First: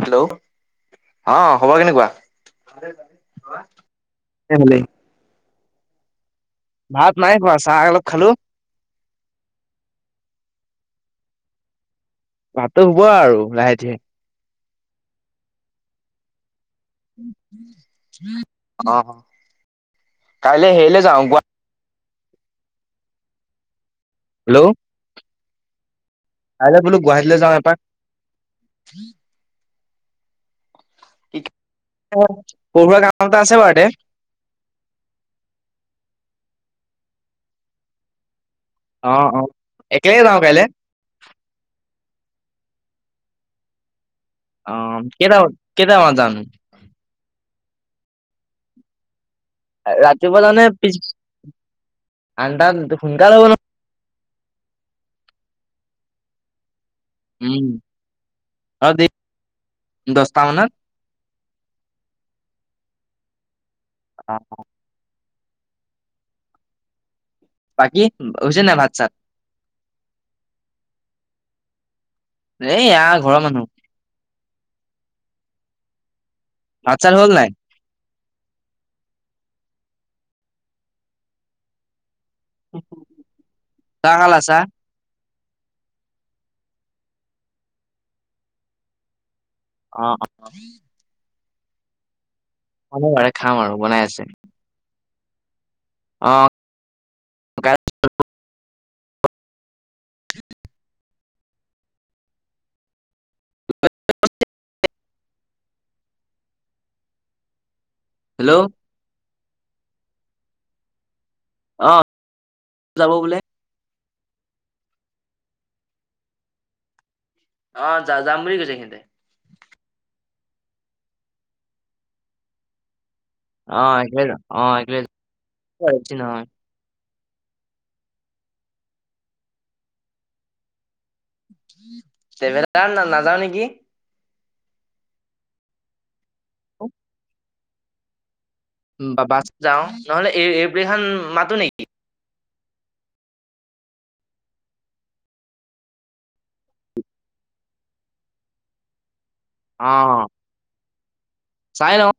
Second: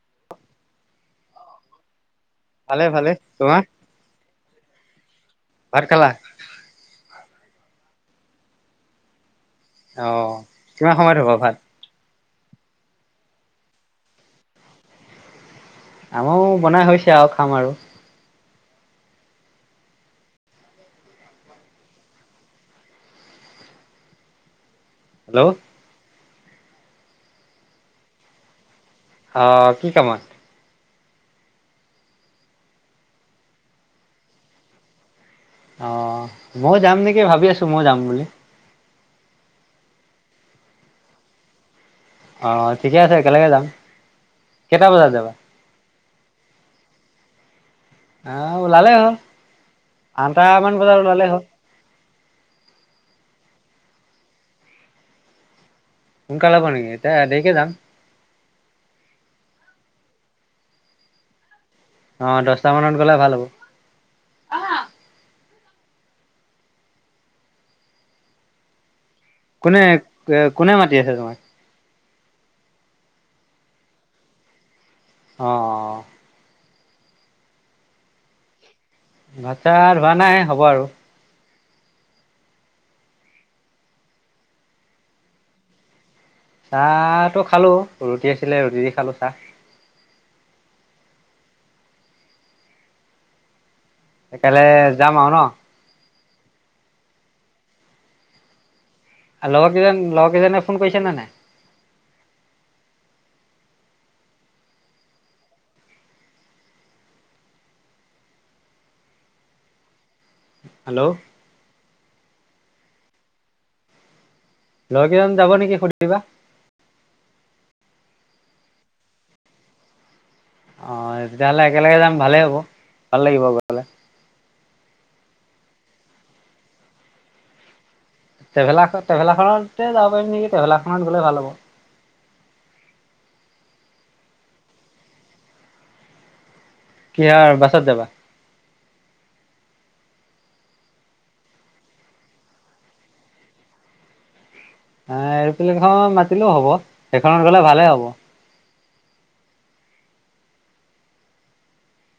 Hello অ, খবৰ কেনেকুৱা। ভালে ভালে বাৰু কোৱা। তোমাৰ এ ভালে। ভাত খালা। ভাত নাই খোৱা। চাহ এ অলপ খালু। অ', কিমান সময়ত হ'ব ভাত? ভাতটো হ'ব আৰু লাহে ধিৰে। আম‌ও বনাই হৈছে আও খাম আৰু। অ। কাইলে হেৰিলে যাওঁ, গুৱা হেল্ল, হেল্ল, কাইলৈ বোলো গুৱাহাটীলৈ যাওঁ এপাক। হ। কি কামত? কি অ, পৰোৱা কাম এটা আছে বাৰু দে। অ', মই যাম নেকি ভাবি আছো মই যাম বুলি। অ, অ। একেলগে যাওঁ কাইলে। অ, ঠিকে আছে একেলগে যাম। অ', কেইটা বজাত যাবা কেইটা -ব-কে নাজানো। অ', ওলালে ৰাতিপুৱা জানে পি, হ'ল আঠতা সোনকাল হব ন সোনকালে হ'ব নেকি? এতিয়া দেৰিকে উম, যাম অ', দে দহটা মানত। অ দহটা মানত গ'লে ভাল হ'ব। অ'। বাকী হৈছে নে নাই ভাত চাত? কোনে কোনে মাতি আছে তোমাক? এয়া ঘৰৰ মানুহ। অ-অ। ভাত চাত হ'ল নাই? ভাত চাত হোৱা নাই হ'ব আৰু। চাহ খালা চাহ। চাহটো খালো, ৰুটি আছিলে ৰুটি দি খালো চাহ। অ', অ'। হ'ব বাৰে খাম আৰু। বনাই সেইকাৰে যাম আৰু ন? অঁ আৰু লগৰ কেইজন, লগৰ কেইজনে ফোন কৰিছে নে নাই? [inaudible] হেল্ল'। হেল্ল', অ', যাব বোলে। লগকেইজন যাব নেকি সুধিবা? অ', যা-যাম বুলি কৈছে সিহঁতে। অ', তেতিয়াহলে একেলগে যাম ভালেই হ'ব। ভাল লাগিব গৈ অ' [unintelligible] [inaudible] ট্ৰেভেলাৰ খন, ট্ৰেভেলাৰখনতে যাব পাৰিম নেকি? ট্ৰেভেলাৰ খনত গ'লে ভাল হ'ব। ট্ৰেভেলাৰত না-নাযাওঁ নেকি? কি [unintelligible] বাছত যাবা? বা বাছ যোওঁ, নহলে এইব খান মাতো নেকি? এ, এৰপ্লেনখন মাতিলেও হ'ব। সেইখনত গ'লে ভালে হ'ব। অ'। চাই লওঁ।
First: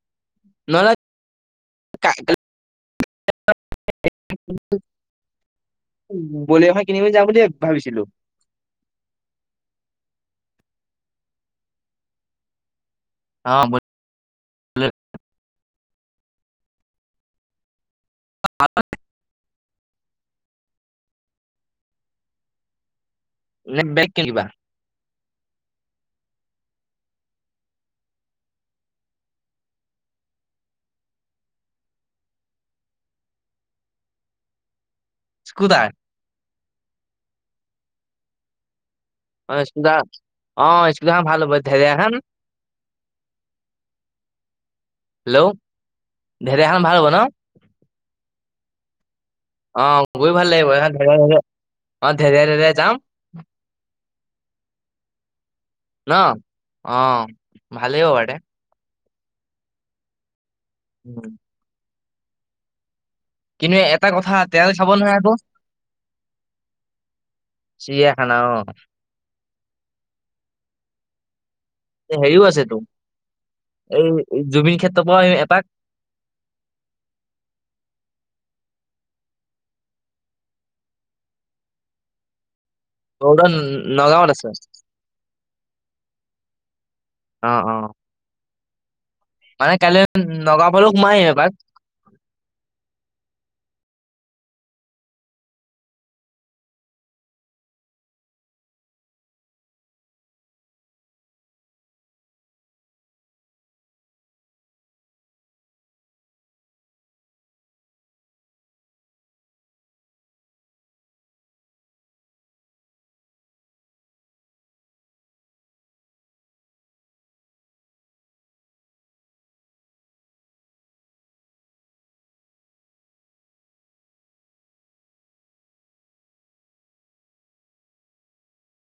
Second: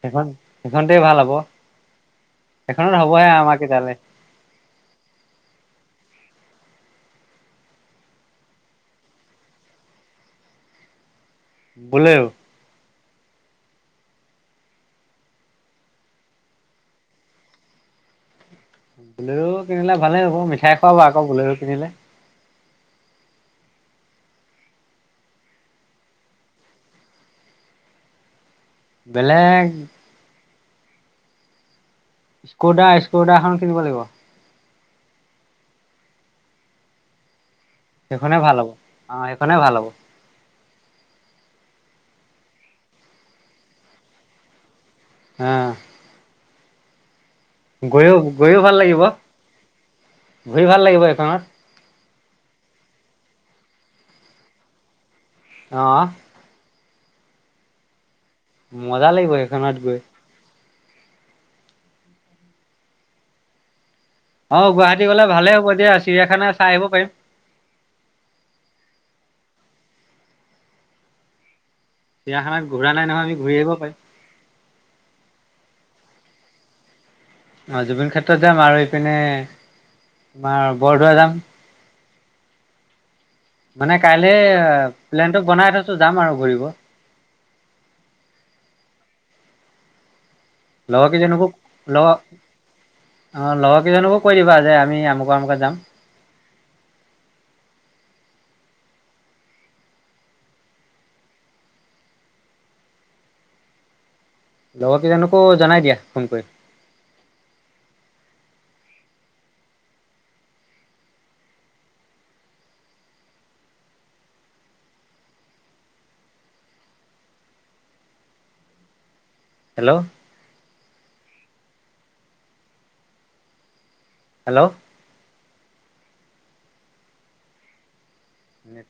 সেইখন নহ'লে সেইখনতে ভাল হ'ব। এখনত হবহে আমাৰ কেইটাৰলে।। বলিৰ' এখন কিনিবলৈ যাওঁ বুলি, ভাবিছিলোঁ। বলেৰ'? [inaudible] বলেৰ'। কিনিলে ভালেই হ'ব। মিঠাই খোৱাবা আকৌ বলেৰ' কিনিলে। নে বেগ কিনিবা? বেলেগ স্ক'ডা, স্ক'ডা এখন কিনিব লাগিব। ইস্কুটাৰ? সেইখনে ভাল হ'ব। অ' সেই খনে ভাল হ'ব। স্কুটাৰ অ স্কুটাৰখন ভাল হ'ব [unintelligible] হা। [unintelligible] এখন ভাল হ'ব ন? গৈয়ো, গৈয়ো ভাল লাগিব? অ' বহি ভাল লাগিব, সেইখন [unintelligible] অ', [unintelligible] যাম। অ'। ন? অ', ভালেই হ'ব দে। মজা লাগিব এইখনত গৈ। উম। কিন্তু এ অ', গুৱাহাটী গ'লে ভালে হ'ব দিয়া চিৰিয়াখানা চাই আহিব পাৰিম। চিৰিয়াখানা অ এই হেৰিও চিৰিয়াখানাত আছেতো, ঘূৰা নাই নহয় আমি ঘূৰি আহিব পাৰিম এই জুবিন ক্ষেত্ৰৰ পৰাও এপাক অ', জুবিন ক্ষেত্ৰত যাম আৰু ইপিনে, তোমাৰ বৰদোৱা যাম। ৰ'দত মানে কাইলে, নগাঁৱত আছে প্লেনটো বনাই থৈছো যাম আৰু ঘূৰি হ'ব। অ', অ'। মানে কাইলৈ নগাঁও ফালেও লগৰ সোমাই আহিম কেইজনকো এপাক। লগৰ অ', লগৰকেইজনকো কৈ দিবা যে আমি আমুকে আমুকে যাম। লগৰ কেইজনকো জনাই দিয়া ফোন কৰি। হেল্ল'! হেল্ল'! নেট